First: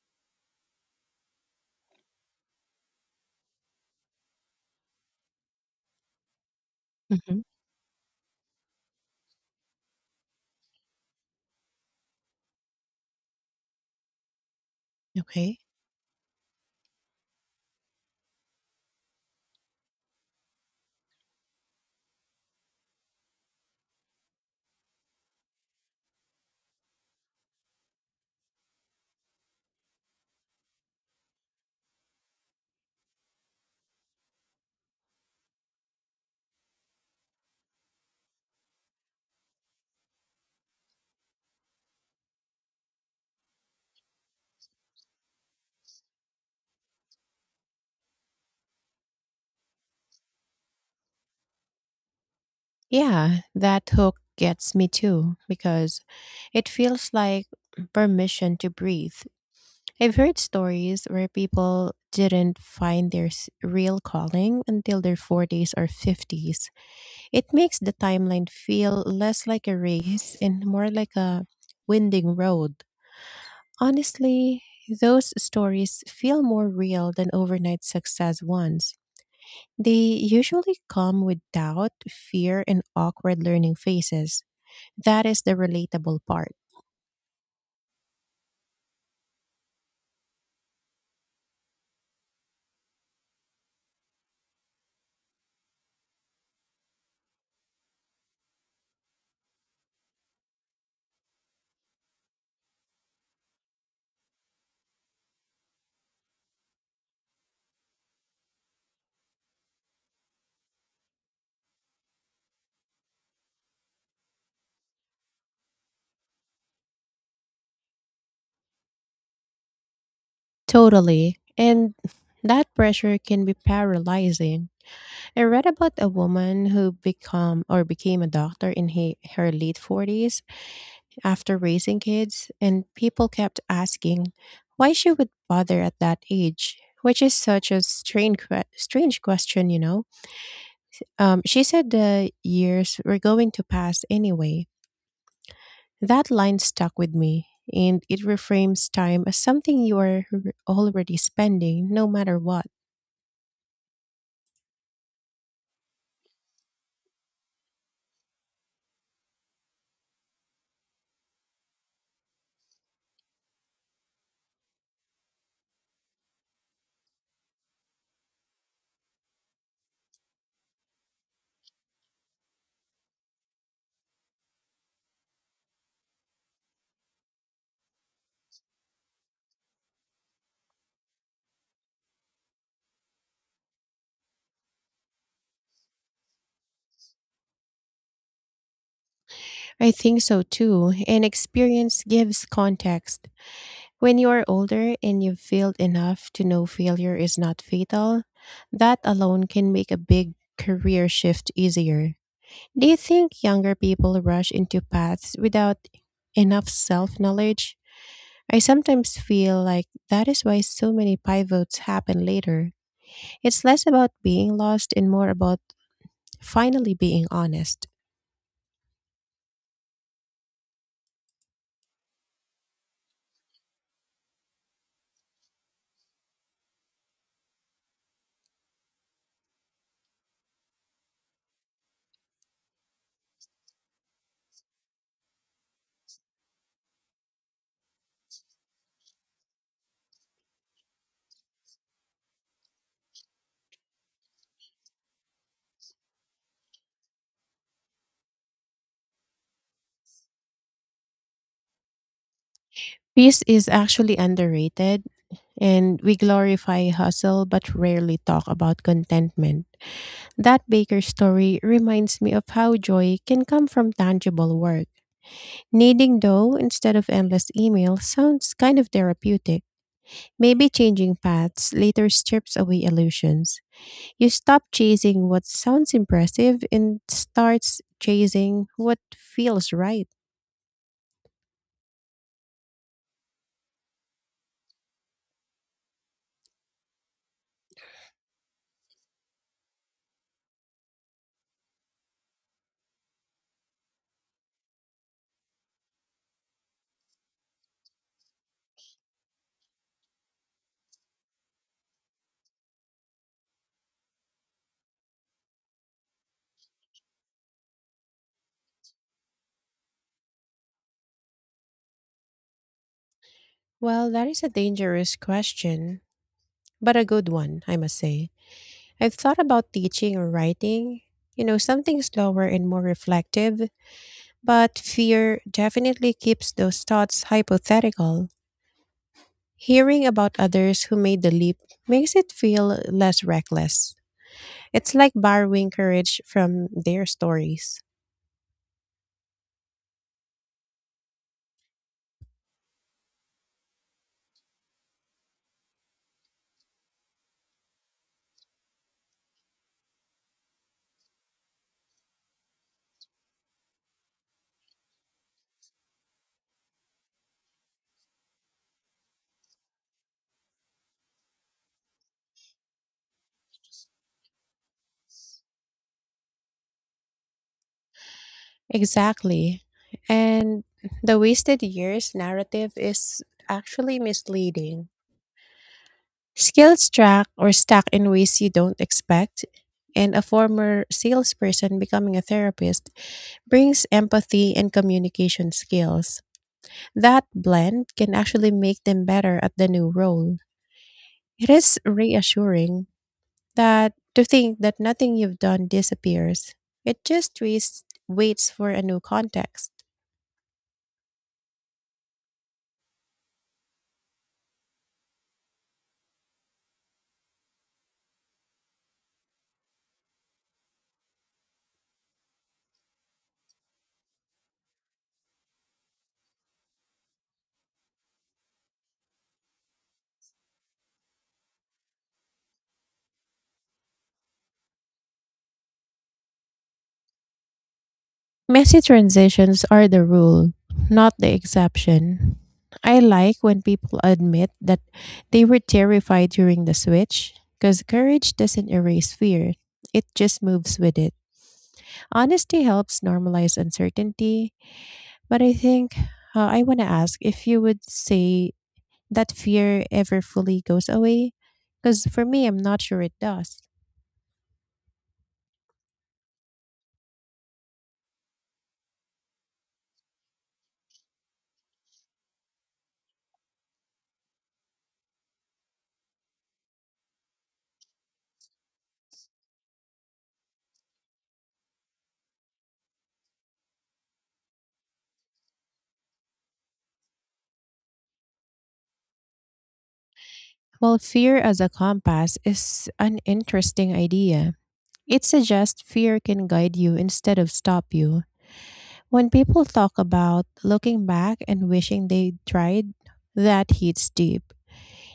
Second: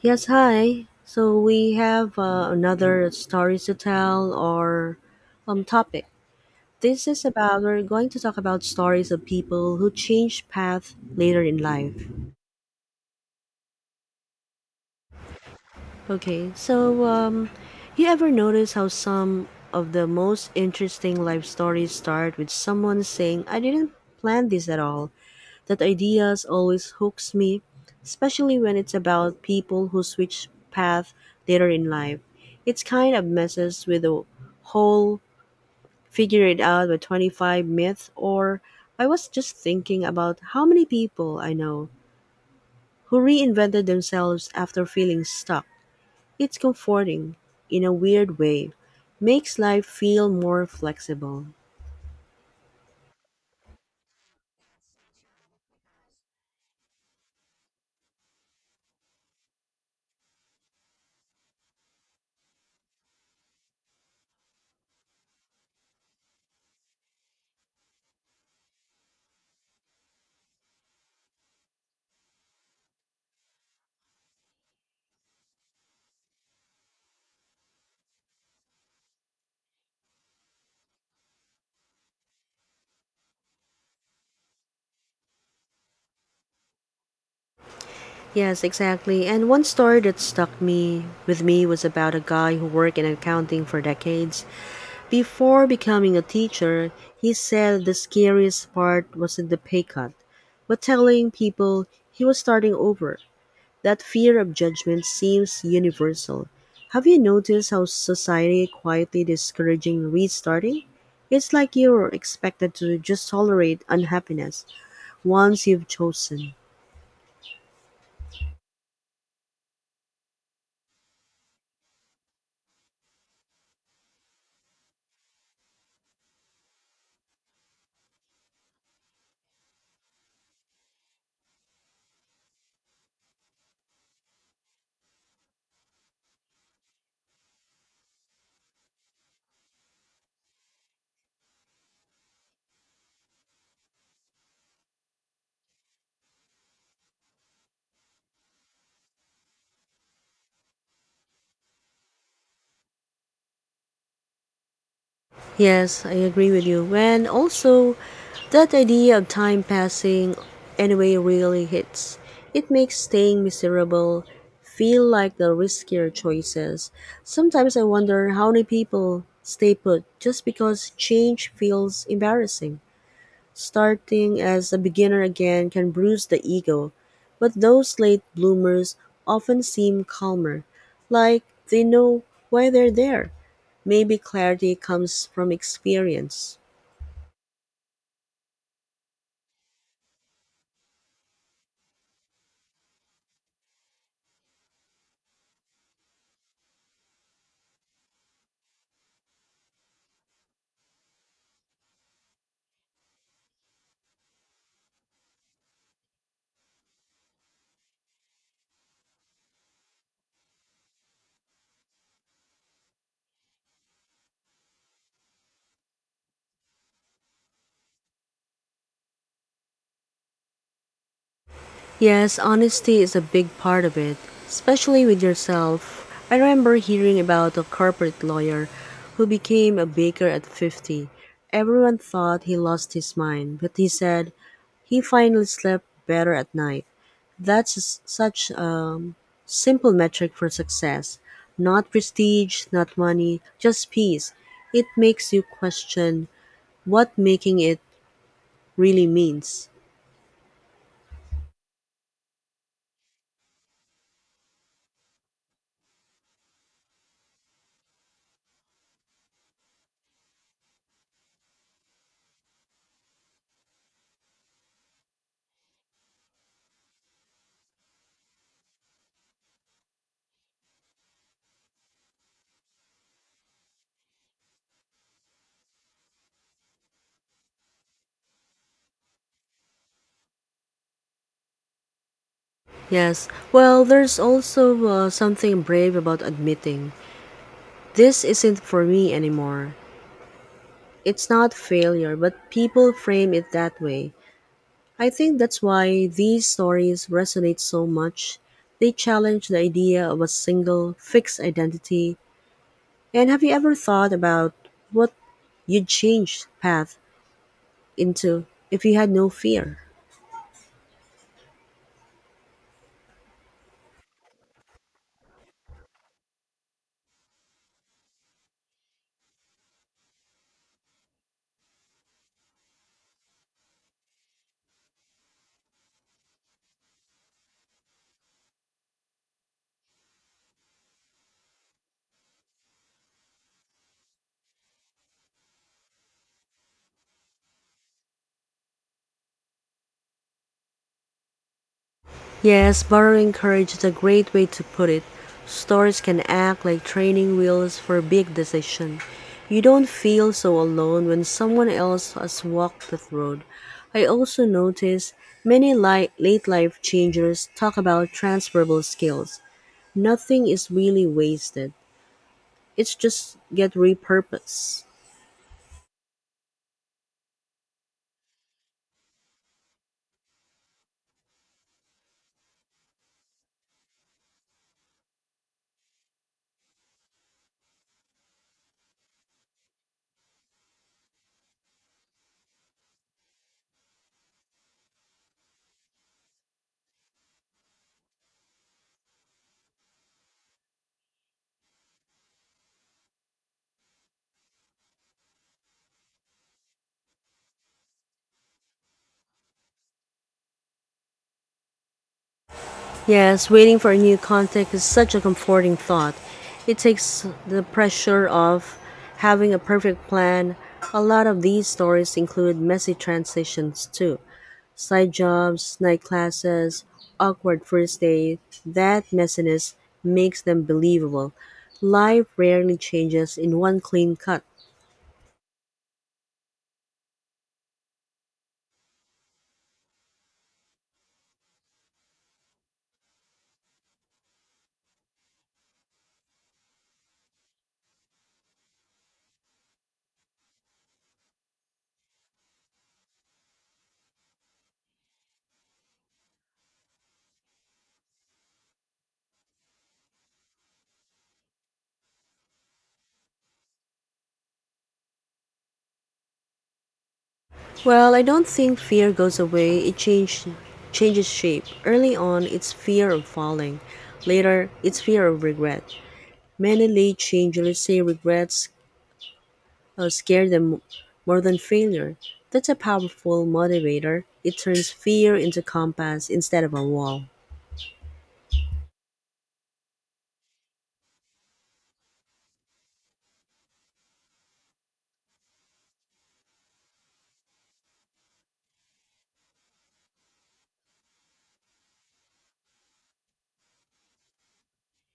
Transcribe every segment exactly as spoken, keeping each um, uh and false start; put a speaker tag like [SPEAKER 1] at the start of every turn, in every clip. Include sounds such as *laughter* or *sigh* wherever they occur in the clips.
[SPEAKER 1] Yes, hi. So we have uh, another stories to tell or um topic. This is
[SPEAKER 2] Mhm.
[SPEAKER 1] about we're going to talk about stories of people who change path later in life.
[SPEAKER 2] Okay.
[SPEAKER 1] Okay. So um you ever notice how some of the most interesting life stories start with someone saying, "I didn't plan this at all." That ideas always hooks me, especially when it's about people who switch path later in life. It's kind of messes with the whole figure it out by twenty-five myth or I was just thinking about how many people I know who reinvented themselves after feeling stuck. It's comforting in a weird way. Makes life feel more flexible.
[SPEAKER 2] Yeah, that hook gets me too because it feels like permission to breathe. I've heard stories where people didn't find their s- real calling until their forties or fifties. It makes the timeline feel less like a race and more like a winding road. Honestly, those stories feel more real than overnight success ones. They usually come with doubt, fear, and awkward learning phases. That is the relatable part.
[SPEAKER 1] Yes, exactly. And one story that stuck me with me was about a guy who worked in accounting for decades. Before becoming a teacher, he said the scariest part wasn't the pay cut, but telling people he was starting over. That fear of judgment seems universal. Have you noticed how society quietly discouraging restarting? It's like you're expected to just tolerate unhappiness once you've chosen.
[SPEAKER 2] Totally. And that pressure can be paralyzing. I read about a woman who become or became a doctor in he, her late forties after raising kids and people kept asking why she would bother at that age, which is such a strange que- strange question, you know. Um she said the years were going to pass anyway. That line stuck with me, and it reframes time as something you are r- already spending no matter what.
[SPEAKER 1] Yes, I agree with you. And also, that idea of time passing anyway really hits. It makes staying miserable feel like the riskier choices. Sometimes I wonder how many people stay put just because change feels embarrassing. Starting as a beginner again can bruise the ego, but those late bloomers often seem calmer, like they know why they're there. Maybe clarity comes from experience.
[SPEAKER 2] I think so too, and experience gives context. When you are older and you've failed enough to know failure is not fatal, that alone can make a big career shift easier. Do you think younger people rush into paths without enough self knowledge? I sometimes feel like that is why so many pivots happen later. It's less about being lost and more about finally being honest.
[SPEAKER 1] Yes, honesty is a big part of it, especially with yourself. I remember hearing about a corporate lawyer who became a baker at fifty. Everyone thought he lost his mind, but he said he finally slept better at night. That's s- such a simple metric for success. Not prestige, not money, just peace. It makes you question what making it really means.
[SPEAKER 2] Peace is actually underrated, and we glorify hustle but rarely talk about contentment. That baker story reminds me of how joy can come from tangible work. Kneading dough instead of endless email sounds kind of therapeutic. Maybe changing paths later strips away illusions. You stop chasing what sounds impressive and starts chasing what feels right.
[SPEAKER 1] Yes. Well, there's also uh, something brave about admitting this isn't for me anymore. It's not failure, but people frame it that way. I think that's why these stories resonate so much. They challenge the idea of a single, fixed identity. And have you ever thought about what you'd change path into if you had no fear?
[SPEAKER 2] Well, that is a dangerous question, but a good one, I must say. I've thought about teaching or writing, you know, something slower and more reflective, but fear definitely keeps those thoughts hypothetical. Hearing about others who made the leap makes it feel less reckless. It's like borrowing courage from their stories.
[SPEAKER 1] Yes, borrowing courage is a great way to put it. Stories can act like training wheels for big decisions. You don't feel so alone when someone else has walked that road. I also notice many li- late life changers talk about transferable skills. Nothing is really wasted. It's just get repurposed.
[SPEAKER 2] Exactly. And the wasted years narrative is actually misleading. Skills track or stack in ways you don't expect, and a former salesperson becoming a therapist brings empathy and communication skills. That blend can actually make them better at the new role. It is reassuring that to think that nothing you've done disappears. It just waits, waits for a new context.
[SPEAKER 1] Yes, waiting for a new contact is such a comforting thought. It takes the pressure off having a perfect plan. A lot of these stories include messy transitions too. Side jobs, night classes, awkward first date. That messiness makes them believable. Life rarely changes in one clean cut.
[SPEAKER 2] Messy transitions are the rule, not the exception. I like when people admit that they were terrified during the switch, because courage doesn't erase fear, it just moves with it. Honesty helps normalize uncertainty, but I think uh, I want to ask if you would say that fear ever fully goes away, because for me, I'm not sure it does.
[SPEAKER 1] Well, I don't think fear goes away. It change, changes shape. Early on, it's fear of falling. Later, it's fear of regret. Many late changers say regrets uh, scare them more than failure. That's a powerful motivator. It turns fear into compass instead of a wall.
[SPEAKER 2] Well, fear as a compass is an interesting idea. It suggests fear can guide you instead of stop you. When people talk about looking back and wishing they tried, that hits deep.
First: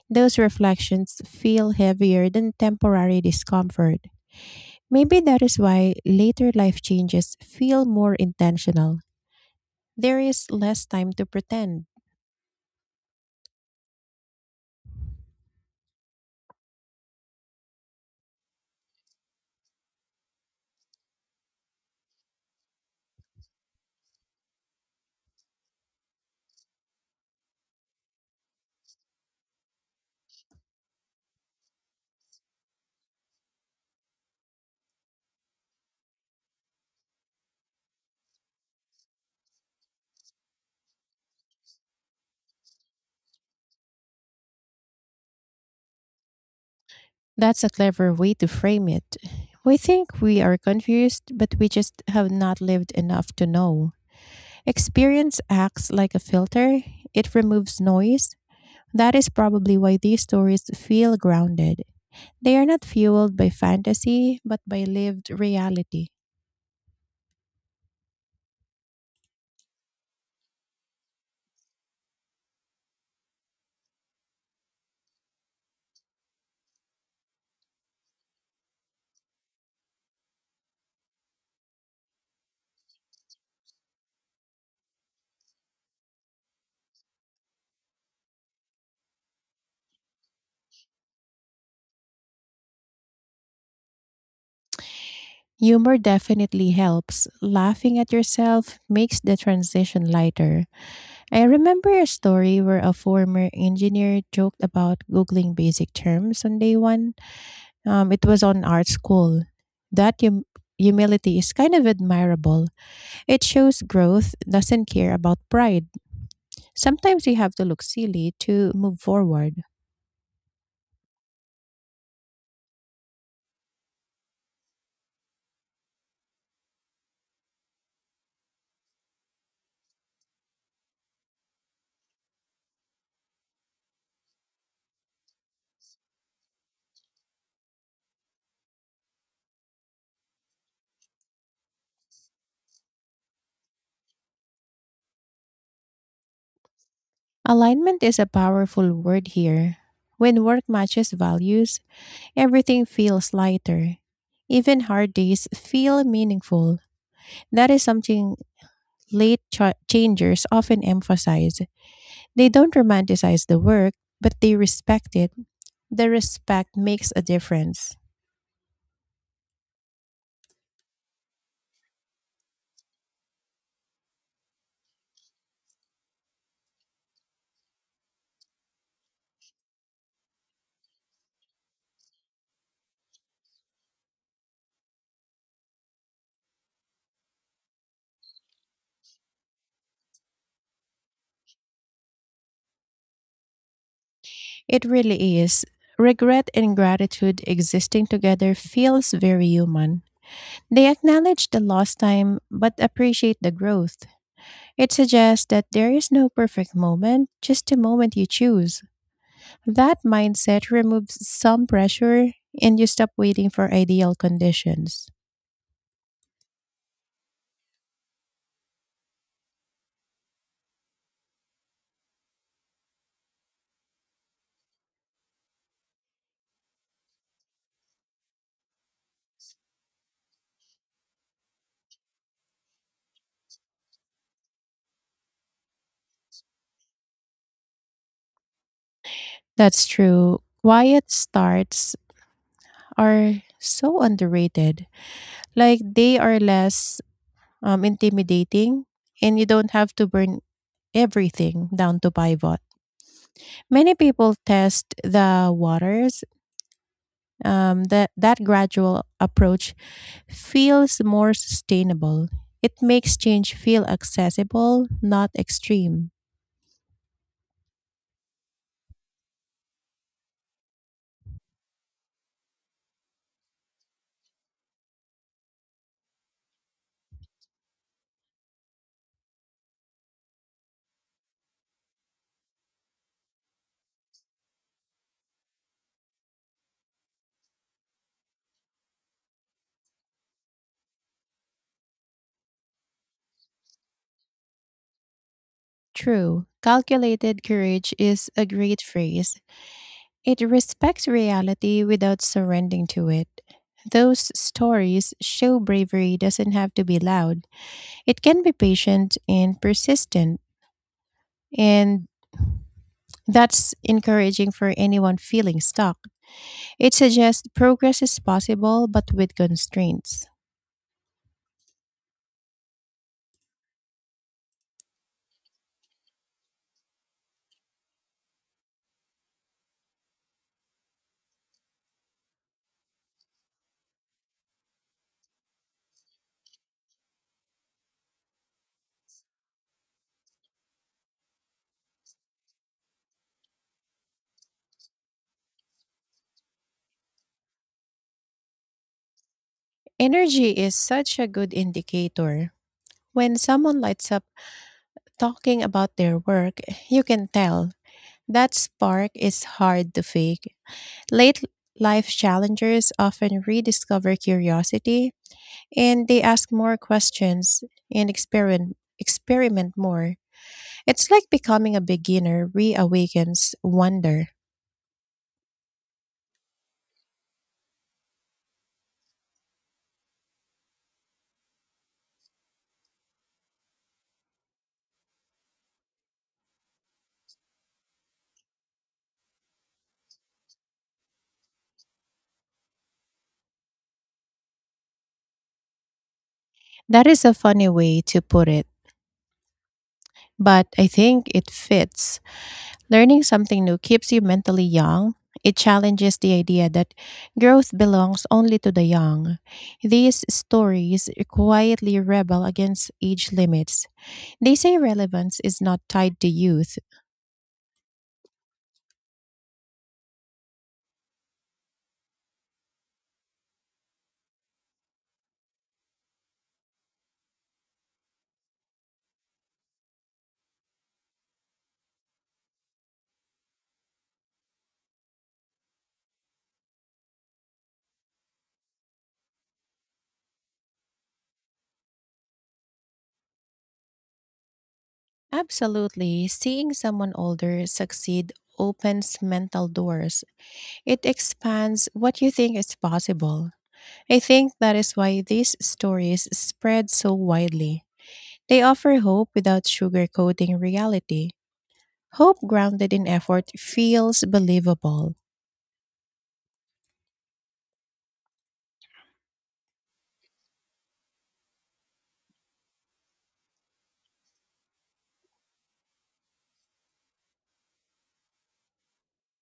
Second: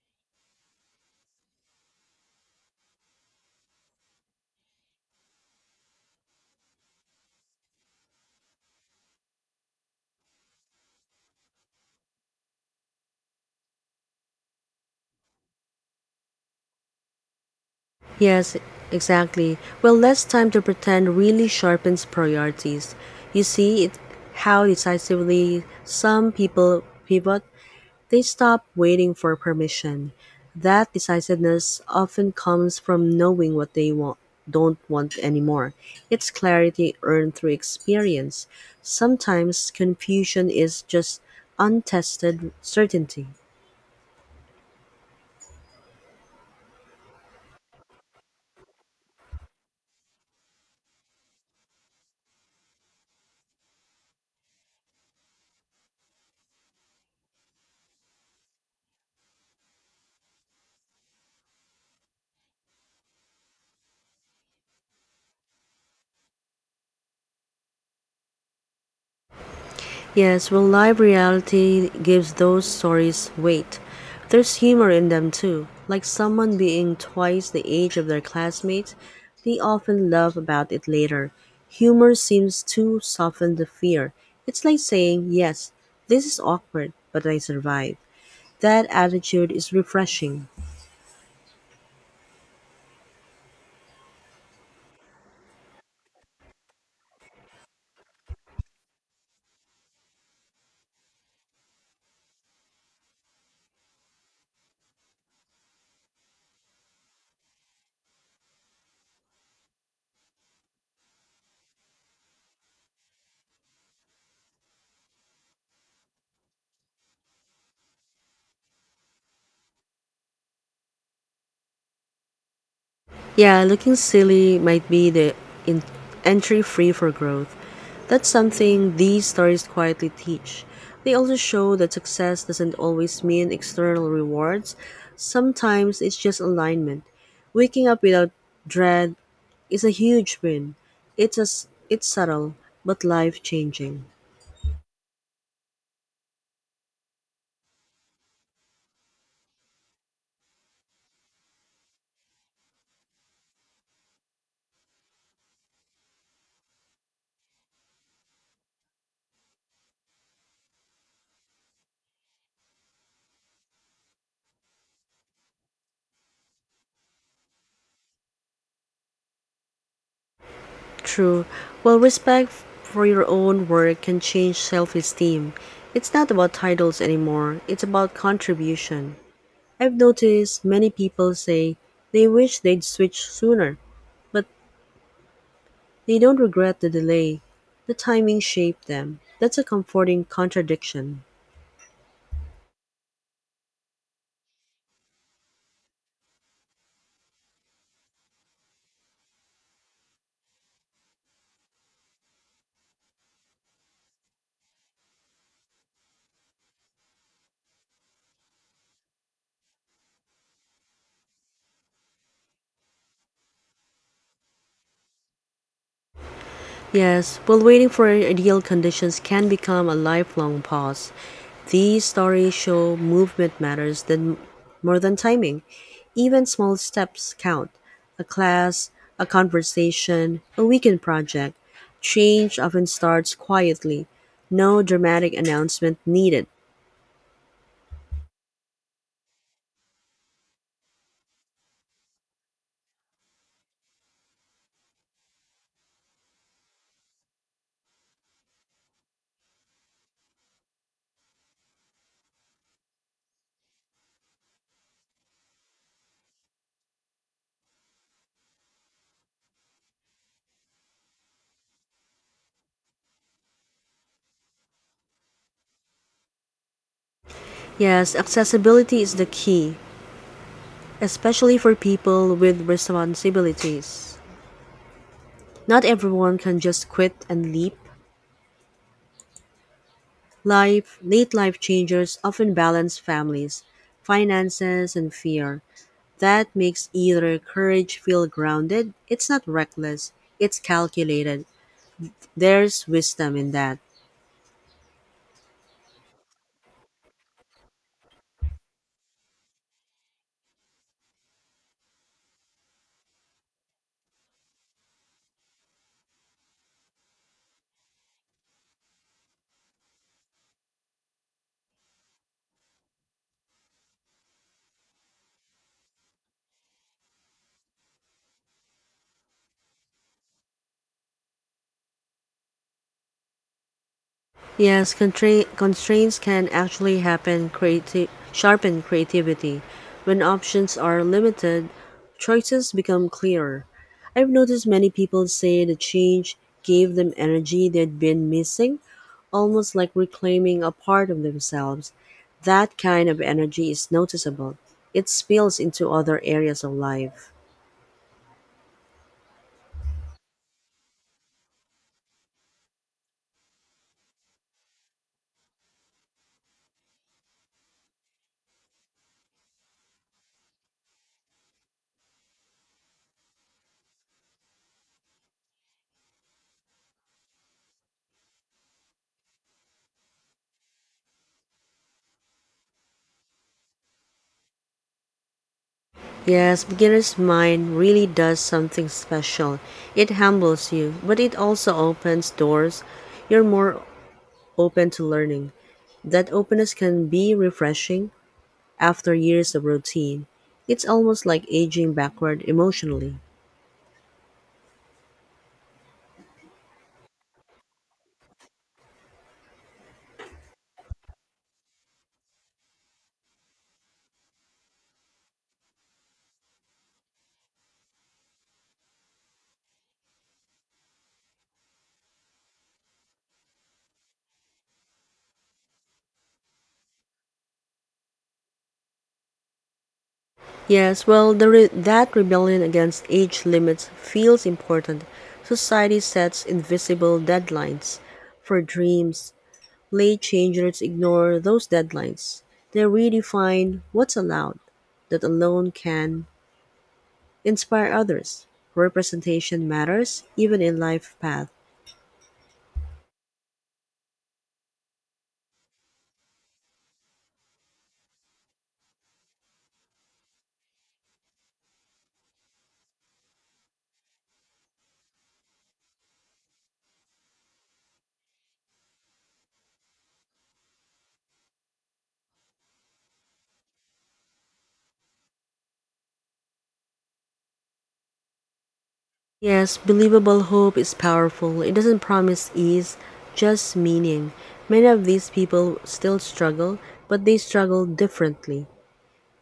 [SPEAKER 2] Those reflections feel heavier than temporary discomfort. Maybe that is why later life changes feel more intentional. There is less time to pretend.
[SPEAKER 1] Yes, exactly. Well, less time to pretend really sharpens priorities. You see it how decisively some people pivot. They stop waiting for permission. That decisiveness often comes from knowing what they want, don't want anymore. It's clarity earned through experience. Sometimes confusion is just untested certainty.
[SPEAKER 2] That's a clever way to frame it. We think we are confused, but we just have not lived enough to know. Experience acts like a filter, it removes noise. That is probably why these stories feel grounded. They are not fueled by fantasy, but by lived reality.
[SPEAKER 1] Yes, well, live reality gives those stories weight. There's humor in them too, like someone being twice the age of their classmates. They often laugh about it later. Humor seems to soften the fear. It's like saying, yes, this is awkward, but I survived. That attitude is refreshing.
[SPEAKER 2] Humor definitely helps. Laughing at yourself makes the transition lighter. I remember a story where a former engineer joked about Googling basic terms on day one. Um, it was on art school. That hum- humility is kind of admirable. It shows growth doesn't care about pride. Sometimes you have to look silly to move forward.
[SPEAKER 1] Yeah, looking silly might be the in- entry free for growth. That's something these stories quietly teach. They also show that success doesn't always mean external rewards, sometimes it's just alignment. Waking up without dread is a huge win. It's, a, s- it's subtle, but life changing.
[SPEAKER 2] Alignment is a powerful word here. When work matches values, everything feels lighter. Even hard days feel meaningful. That is something late cha- changers often emphasize. They don't romanticize the work, but they respect it. The respect makes a difference.
[SPEAKER 1] True. Well, respect for your own work can change self esteem. It's not about titles anymore, it's about contribution. I've noticed many people say they wish they'd switch sooner, but they don't regret the delay. The timing shaped them. That's a comforting contradiction.
[SPEAKER 2] It really is. Regret and gratitude existing together feels very human. They acknowledge the lost time but appreciate the growth. It suggests that there is no perfect moment, just a moment you choose. That mindset removes some pressure and you stop waiting for ideal conditions.
[SPEAKER 1] Yes, while waiting for ideal conditions can become a lifelong pause. These stories show movement matters than more than timing. Even small steps count. A class, a conversation, a weekend project. Change often starts quietly. No dramatic announcement needed.
[SPEAKER 2] That's true. Quiet starts are so underrated. Like they are less um, intimidating, and you don't have to burn everything down to pivot. Many people test the waters. Um, that that gradual approach feels more sustainable. It makes change feel accessible, not extreme.
[SPEAKER 1] Yes, accessibility is the key, especially for people with responsibilities. Not everyone can just quit and leap. Life, late life changers often balance families, finances, and fear. That makes either courage feel grounded. It's not reckless, it's calculated. There's wisdom in that.
[SPEAKER 2] True, calculated courage is a great phrase. It respects reality without surrendering to it. Those stories show bravery doesn't have to be loud. It can be patient and persistent, and that's encouraging for anyone feeling stuck. It suggests progress is possible but with constraints.
[SPEAKER 1] Yes, contra- constraints can actually happen creati- sharpen creativity. When options are limited, choices become clearer. I've noticed many people say the change gave them energy they'd been missing, almost like reclaiming a part of themselves. That kind of energy is noticeable. It spills into other areas of life.
[SPEAKER 2] Energy is such a good indicator. When someone lights up talking about their work, you can tell that spark is hard to fake. Late life challengers often rediscover curiosity and they ask more questions and experiment experiment more. It's like becoming a beginner reawakens wonder.
[SPEAKER 1] Yes, beginner's mind really does something special. It humbles you, but it also opens doors. You're more open to learning. That openness can be refreshing after years of routine. It's almost like aging backward emotionally.
[SPEAKER 2] That is a funny way to put it, but I think it fits. Learning something new keeps you mentally young. It challenges the idea that growth belongs only to the young. These stories quietly rebel against age limits. They say relevance is not tied to youth.
[SPEAKER 1] Yes, well, the re- that rebellion against age limits feels important. Society sets invisible deadlines for dreams. Late changers ignore those deadlines. They redefine what's allowed. That alone can inspire others. Representation matters, even in life path.
[SPEAKER 2] Absolutely, seeing someone older succeed opens mental doors. It expands what you think is possible. I think that is why these stories spread so widely. They offer hope without sugarcoating reality. Hope grounded in effort feels believable,
[SPEAKER 1] Yes, believable hope is powerful. It doesn't promise ease, just meaning. Many of these people still struggle, but they struggle differently.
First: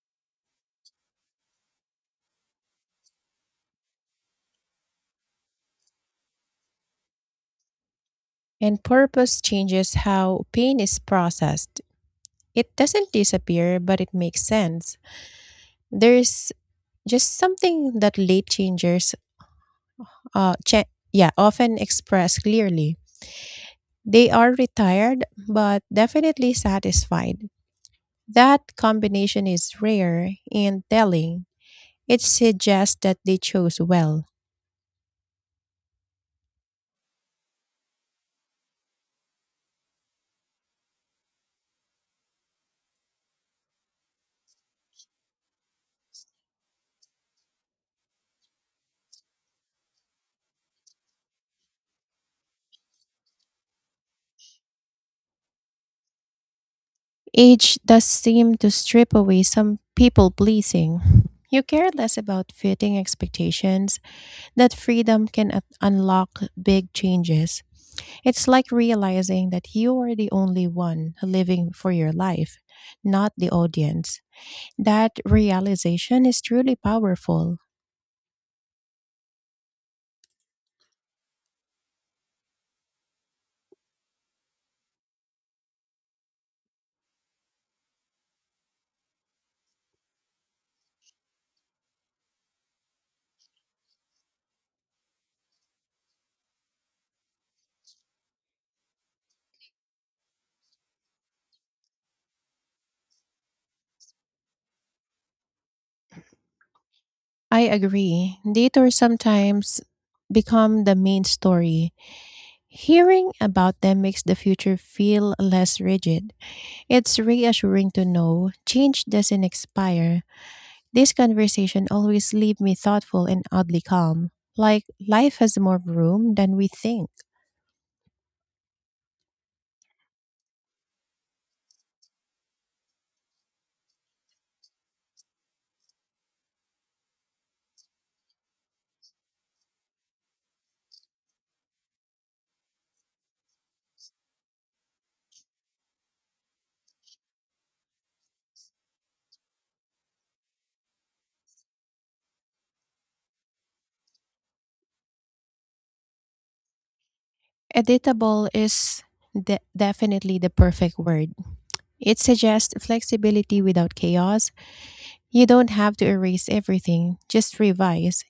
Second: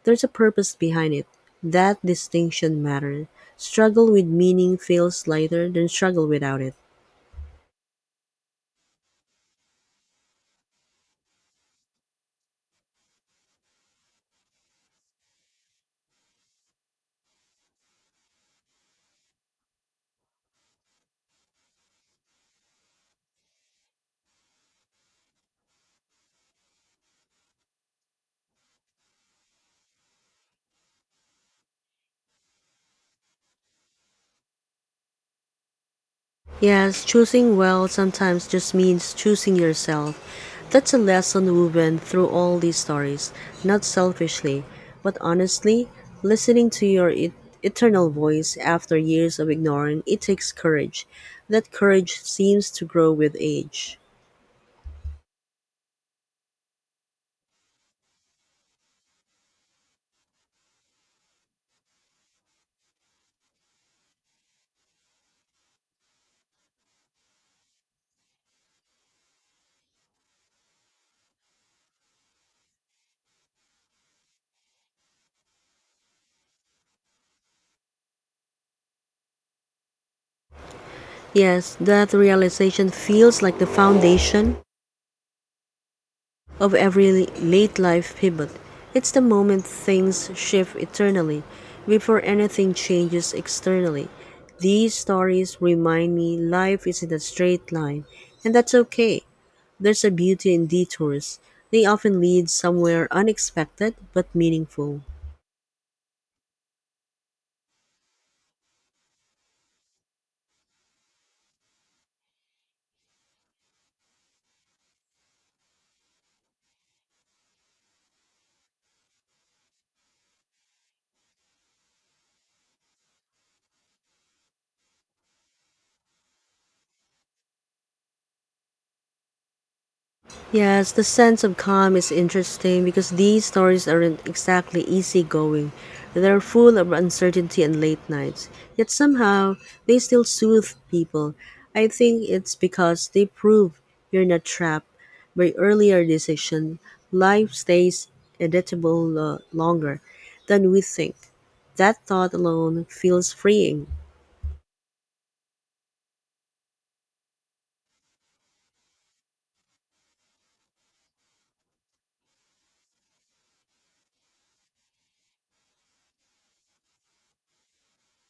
[SPEAKER 1] There's a purpose behind it. That distinction matters. Struggle with meaning feels lighter than struggle without it.
[SPEAKER 2] and purpose changes how pain is processed. It doesn't disappear, but it makes sense. There's just something that late changers uh, cha- yeah, often express clearly. They are retired, but definitely satisfied. That combination is rare and telling. It suggests that they chose well.
[SPEAKER 1] Yes, choosing well sometimes just means choosing yourself. That's a lesson woven through all these stories, not selfishly, but honestly, listening to your e- eternal voice after years of ignoring it takes courage. That courage seems to grow with age.
[SPEAKER 2] Age does seem to strip away some people pleasing. You care less about fitting expectations, that freedom can un- unlock big changes. It's like realizing that you are the only one living for your life, not the audience. That realization is truly powerful.
[SPEAKER 1] Yes, that realization feels like the foundation of every late life pivot. It's the moment things shift eternally before anything changes externally. These stories remind me life isn't a straight line, and that's okay. There's a beauty in detours. They often lead somewhere unexpected but meaningful.
[SPEAKER 2] I agree. Detours sometimes become the main story. Hearing about them makes the future feel less rigid. It's reassuring to know change doesn't expire. This conversation always leaves me thoughtful and oddly calm, like life has more room than we think.
[SPEAKER 1] Yes, the sense of calm is interesting because these stories aren't exactly easygoing. They're full of uncertainty and late nights. Yet somehow, they still soothe people. I think it's because they prove you're not trapped by earlier decision. Life stays editable uh, longer than we think. That thought alone feels freeing.
[SPEAKER 2] Editable is de- definitely the perfect word. It suggests flexibility without chaos. You don't have to erase everything, just revise.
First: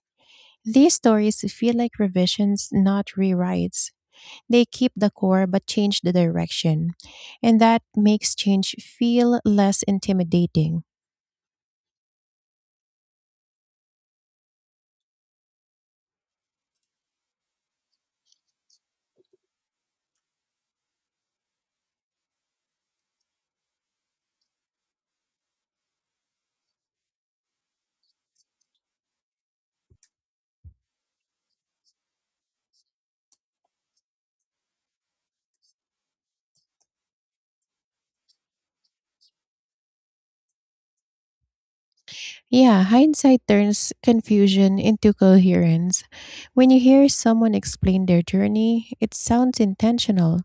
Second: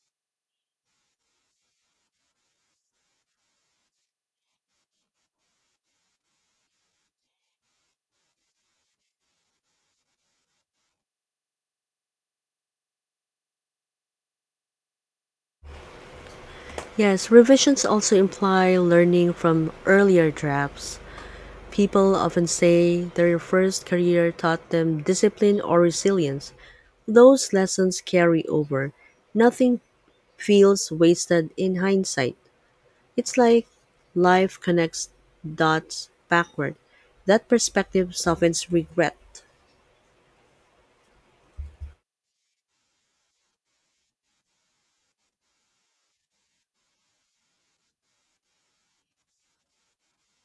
[SPEAKER 2] These stories feel like revisions, not rewrites. They keep the core but change the direction. And that makes change feel less intimidating.
[SPEAKER 1] Yes, revisions also imply learning from earlier drafts. People often say their first career taught them discipline or resilience. Those lessons carry over. Nothing feels wasted in hindsight. It's like life connects dots backward. That perspective softens regret.
[SPEAKER 2] Yeah, hindsight turns confusion into coherence. When you hear someone explain their journey, it sounds intentional,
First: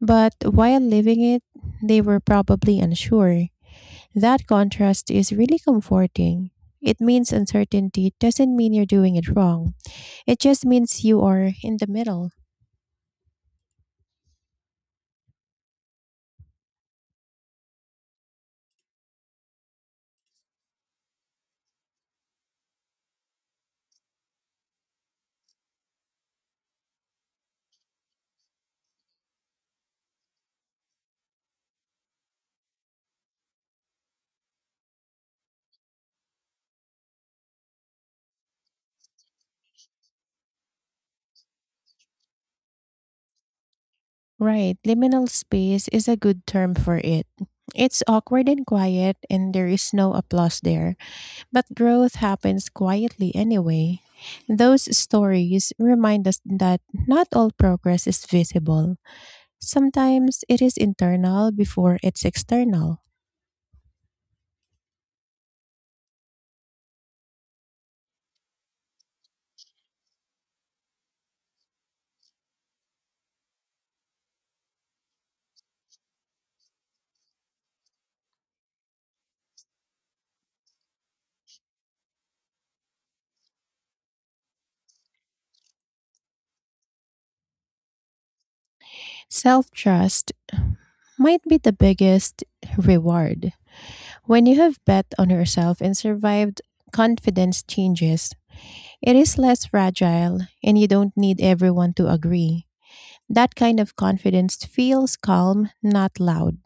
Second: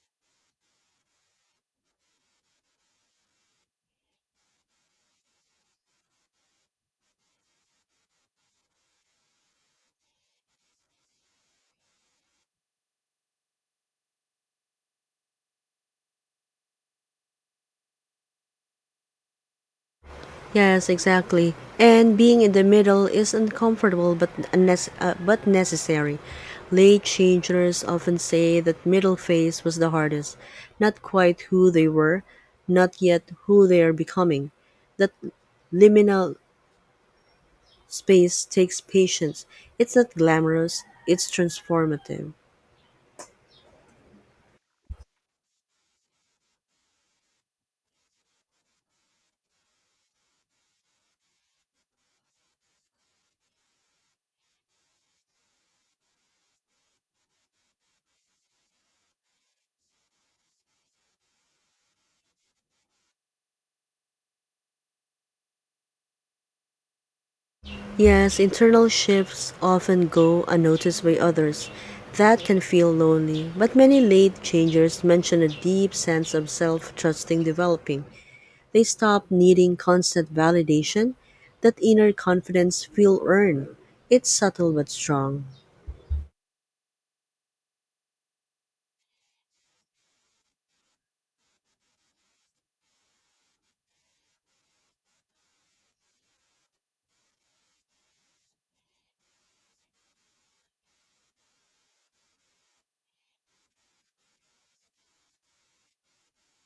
[SPEAKER 2] but while living it, they were probably unsure. That contrast is really comforting. It means uncertainty doesn't mean you're doing it wrong. It just means you are in the middle.
[SPEAKER 1] Yes, exactly. And being in the middle is uncomfortable but unnes- uh, but necessary. Late changers often say that middle phase was the hardest, not quite who they were, not yet who they are becoming. That liminal space takes patience. It's not glamorous, it's transformative.
[SPEAKER 2] Right, liminal space is a good term for it. It's awkward and quiet, and there is no applause there, but growth happens quietly anyway. Those stories remind us that not all progress is visible. Sometimes it is internal before it's external.
[SPEAKER 1] Yes, internal shifts often go unnoticed by others. That can feel lonely, but many late changers mention a deep sense of self trusting developing. They stop needing constant validation. That inner confidence feel earned. It's subtle but strong.
[SPEAKER 2] Self trust might be the biggest reward. When you have bet on yourself and survived, confidence changes. It is less fragile, and you don't need everyone to agree. That kind of confidence feels calm, not loud.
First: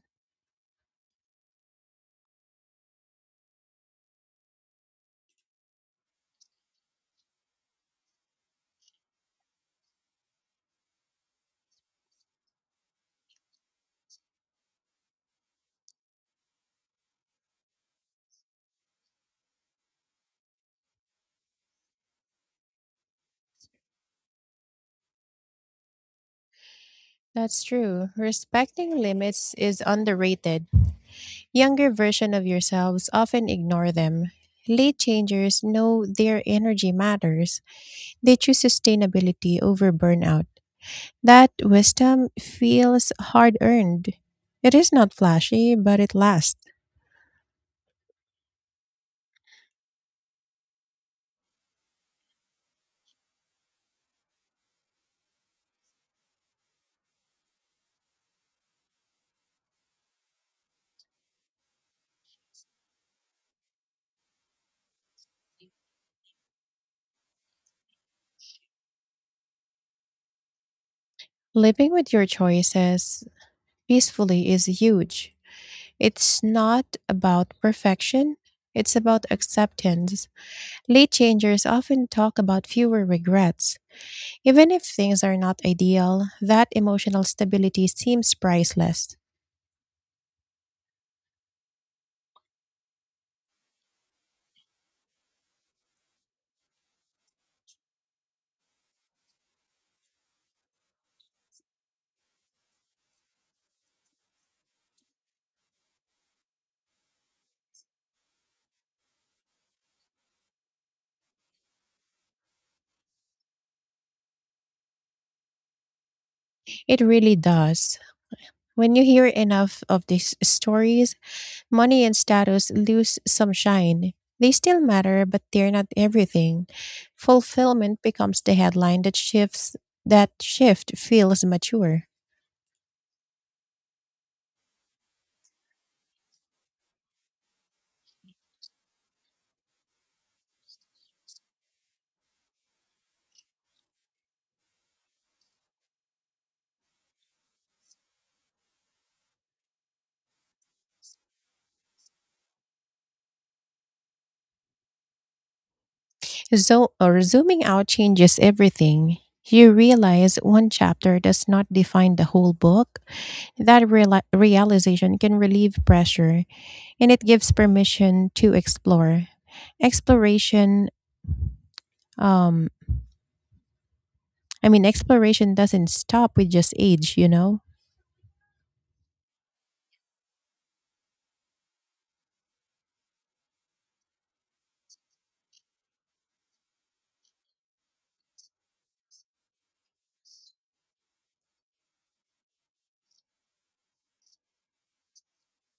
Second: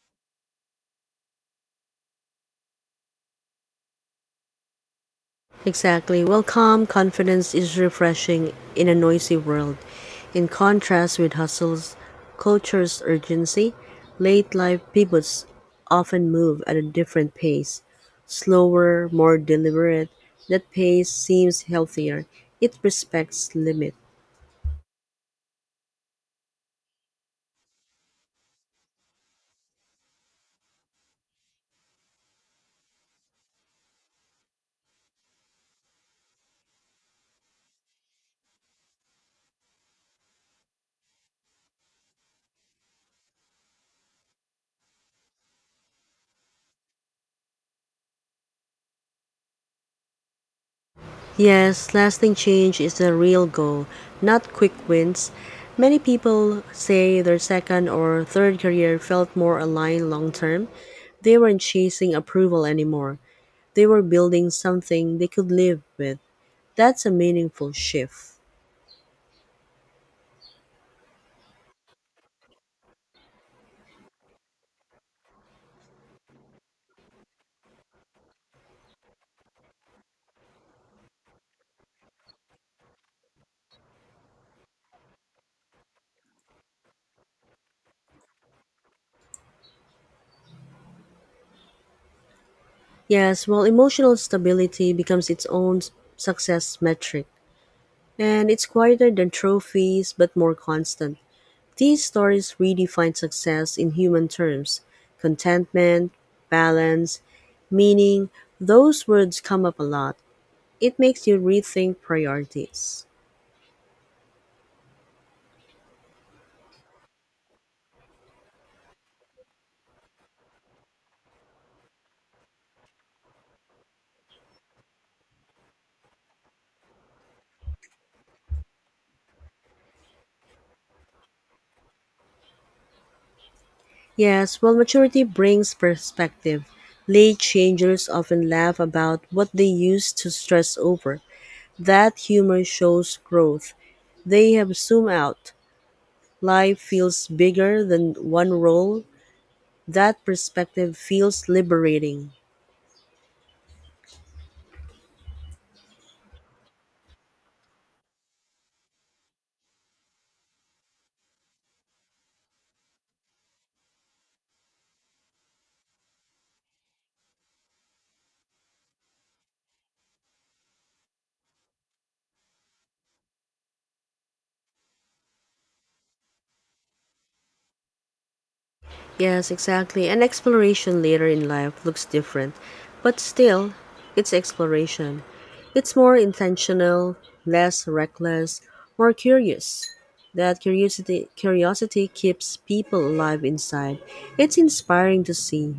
[SPEAKER 1] Exactly. Well, calm confidence is refreshing in a noisy world. In contrast with hustle's culture's urgency, late life pivots often move at a different pace, slower, more deliberate. That pace seems healthier. It respects limits.
[SPEAKER 2] That's true. Respecting limits is underrated. Younger version of yourselves often ignore them. Late changers know their energy matters. They choose sustainability over burnout. That wisdom feels hard earned. It is not flashy, but it lasts.
[SPEAKER 1] Yes, lasting change is the real goal, not quick wins. Many people say their second or third career felt more aligned long term. They weren't chasing approval anymore. They were building something they could live with. That's a meaningful shift.
[SPEAKER 2] Living with your choices peacefully is huge. It's not about perfection, it's about acceptance. Late changers often talk about fewer regrets. Even if things are not ideal, that emotional stability seems priceless.
[SPEAKER 1] Yes, while emotional stability becomes its own success metric. And it's quieter than trophies, but more constant. These stories redefine success in human terms: contentment, balance, meaning. Those words come up a lot. It makes you rethink priorities.
[SPEAKER 2] It really does. When you hear enough of these stories, money and status lose some shine. They still matter, but they're not everything. Fulfillment becomes the headline that shifts that shift feels mature.
[SPEAKER 1] Yes, while maturity brings perspective. Late changers often laugh about what they used to stress over. That humor shows growth. They have zoomed out. Life feels bigger than one role. That perspective feels liberating.
[SPEAKER 2] So or zooming out changes everything. You realize one chapter does not define the whole book. That reali- realization can relieve pressure and it gives permission to explore. Exploration um I mean exploration doesn't stop with just age, you know.
[SPEAKER 1] Yes, exactly. And exploration later in life looks different, but still, it's exploration. It's more intentional, less reckless, more curious. That curiosity curiosity keeps people alive inside. It's inspiring to see.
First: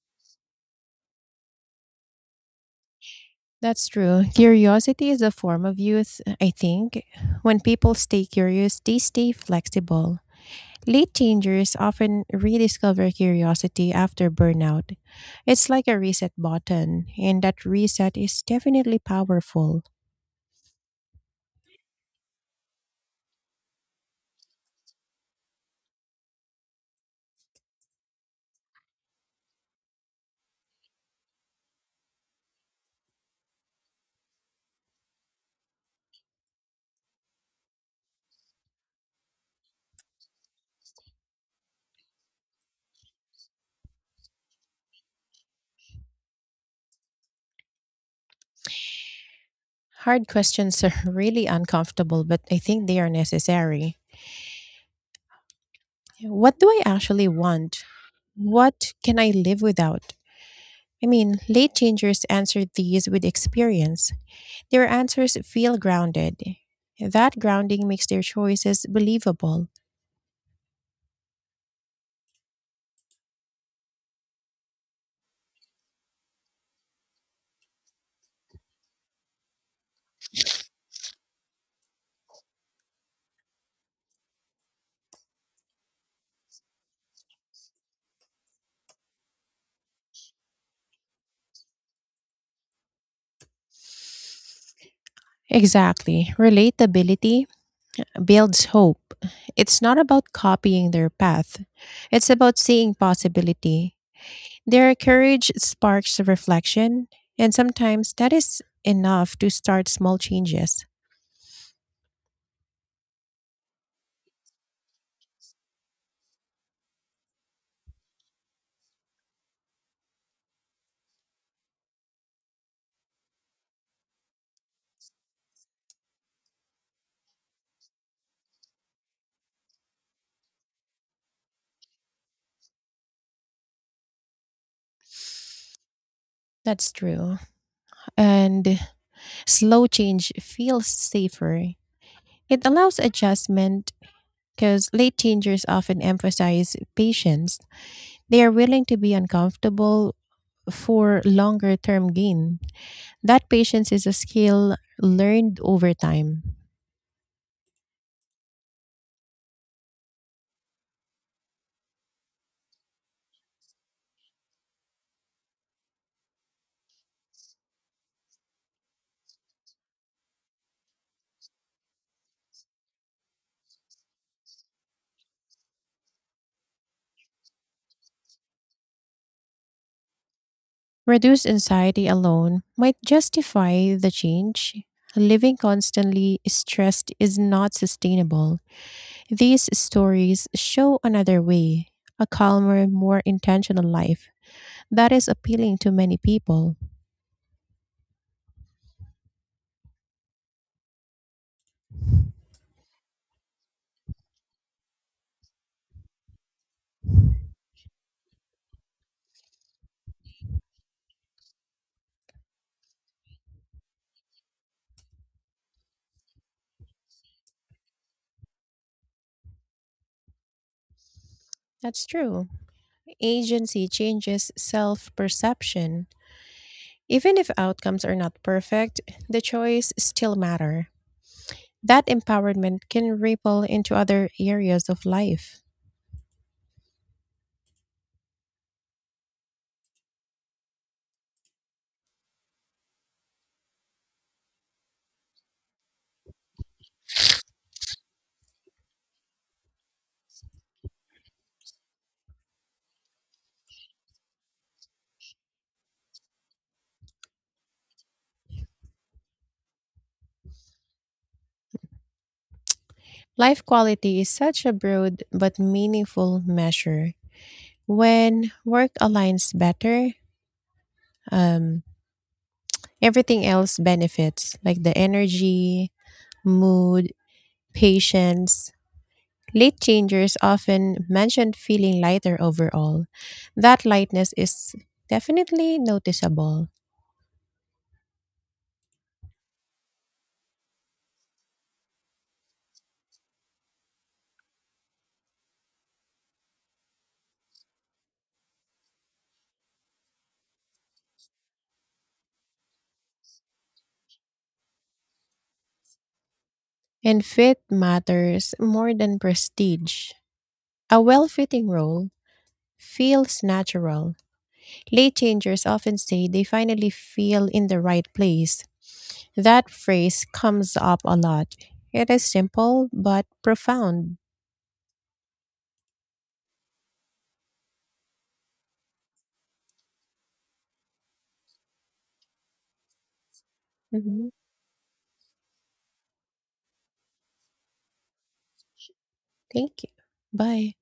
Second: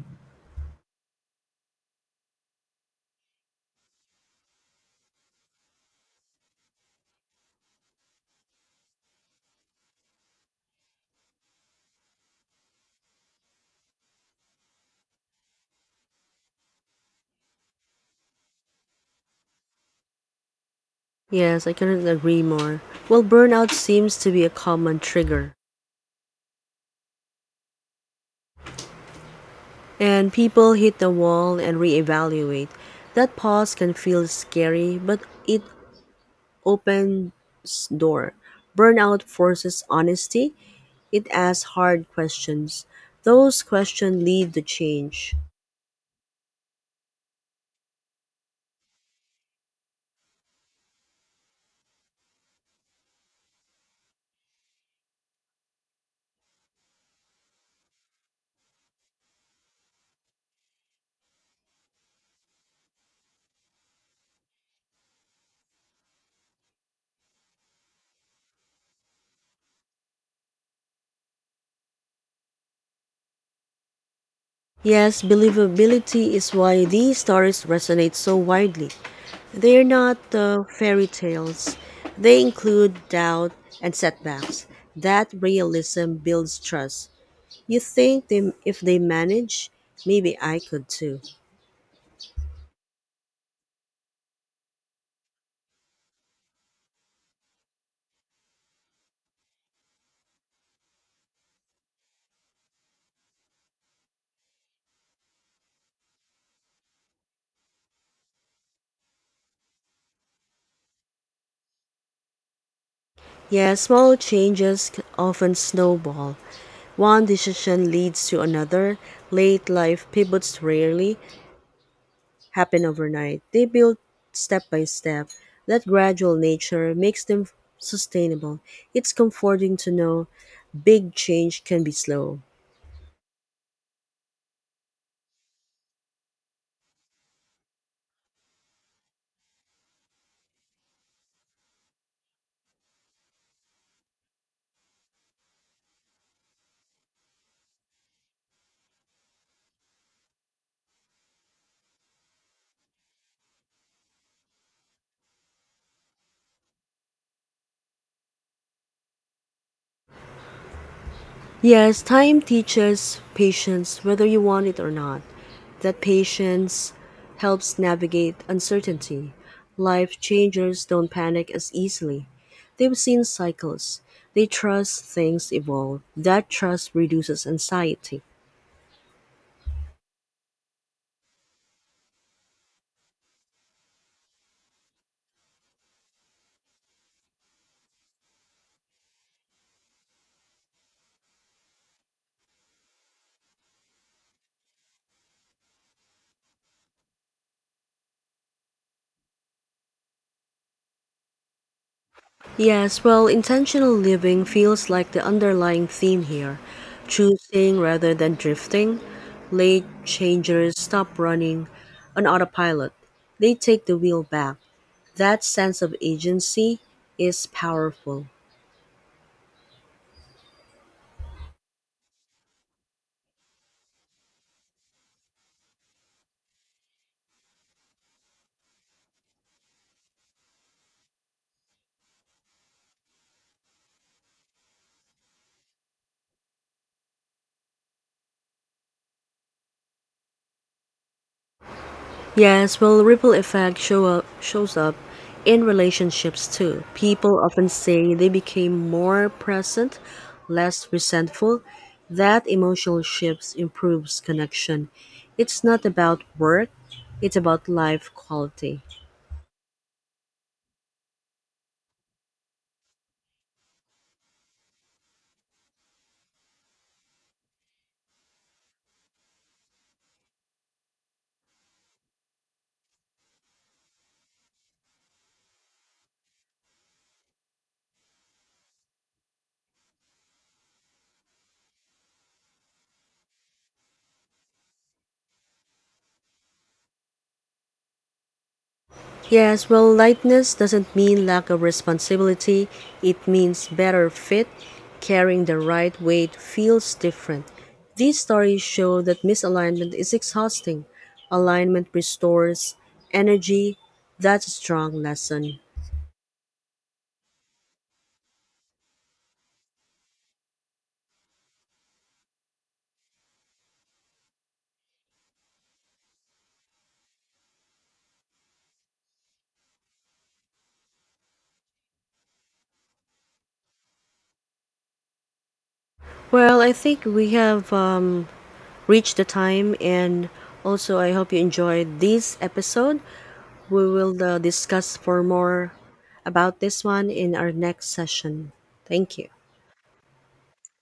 [SPEAKER 2] That's true. Curiosity is a form of youth, I think. When people stay curious, they stay flexible. Late changers often rediscover curiosity after burnout. It's like a reset button, and that reset is definitely powerful.
[SPEAKER 1] Yes, I couldn't agree more. Well, burnout seems to be a common trigger, and people hit the wall and reevaluate. That pause can feel scary, but it opens door. Burnout forces honesty. It asks hard questions. Those questions lead to change.
[SPEAKER 2] Hard questions are *laughs* really uncomfortable, but I think they are necessary. What do I actually want? What can I live without? I mean, late changers answer these with experience. Their answers feel grounded. That grounding makes their choices believable.
[SPEAKER 1] Yes, believability is why these stories resonate so widely. They are not uh, fairy tales. They include doubt and setbacks. That realism builds trust. You think they, if they manage, maybe I could too.
[SPEAKER 2] Exactly. Relatability builds hope. It's not about copying their path, it's about seeing possibility. Their courage sparks reflection, and sometimes that is enough to start small changes.
[SPEAKER 1] Yes, small changes c- often snowball. One decision leads to another. Late life pivots rarely happen overnight. They build step by step. That gradual nature makes them sustainable. It's comforting to know big change can be slow.
[SPEAKER 2] That's true. And slow change feels safer. It allows adjustment because late changers often emphasize patience. They are willing to be uncomfortable for longer term gain. That patience is a skill learned over time.
[SPEAKER 1] Yes, time teaches patience whether you want it or not. That patience helps navigate uncertainty. Life changers don't panic as easily. They've seen cycles. They trust things evolve. That trust reduces anxiety.
[SPEAKER 2] Reduced anxiety alone might justify the change. Living constantly stressed is not sustainable. These stories show another way, a calmer, more intentional life that is appealing to many people.
[SPEAKER 1] Yes, well, intentional living feels like the underlying theme here, choosing rather than drifting. Late changers stop running on autopilot. They take the wheel back. That sense of agency is powerful.
[SPEAKER 2] That's true. Agency changes self perception. Even if outcomes are not perfect, the choice still matter. That empowerment can ripple into other areas of life.
[SPEAKER 1] Yes, well, ripple effect show up, shows up in relationships too. People often say they became more present, less resentful. That emotional shift improves connection. It's not about work, it's about life quality.
[SPEAKER 2] Life quality is such a broad but meaningful measure. When work aligns better, um, everything else benefits, like the energy, mood, patience. Late changers often mention feeling lighter overall. That lightness is definitely noticeable.
[SPEAKER 1] Yes, well, lightness doesn't mean lack of responsibility. It means better fit. Carrying the right weight feels different. These stories show that misalignment is exhausting. Alignment restores energy. That's a strong lesson.
[SPEAKER 2] And fit matters more than prestige. A well fitting role feels natural. Late changers often say they finally feel in the right place. That phrase comes up a lot. It is simple but profound.
[SPEAKER 1] Well, I think we have um, reached the time, and also I hope you enjoyed this episode. We will
[SPEAKER 2] Mhm.
[SPEAKER 1] uh, discuss for more about this one in our next session. Thank you.
[SPEAKER 2] Thank you. Bye.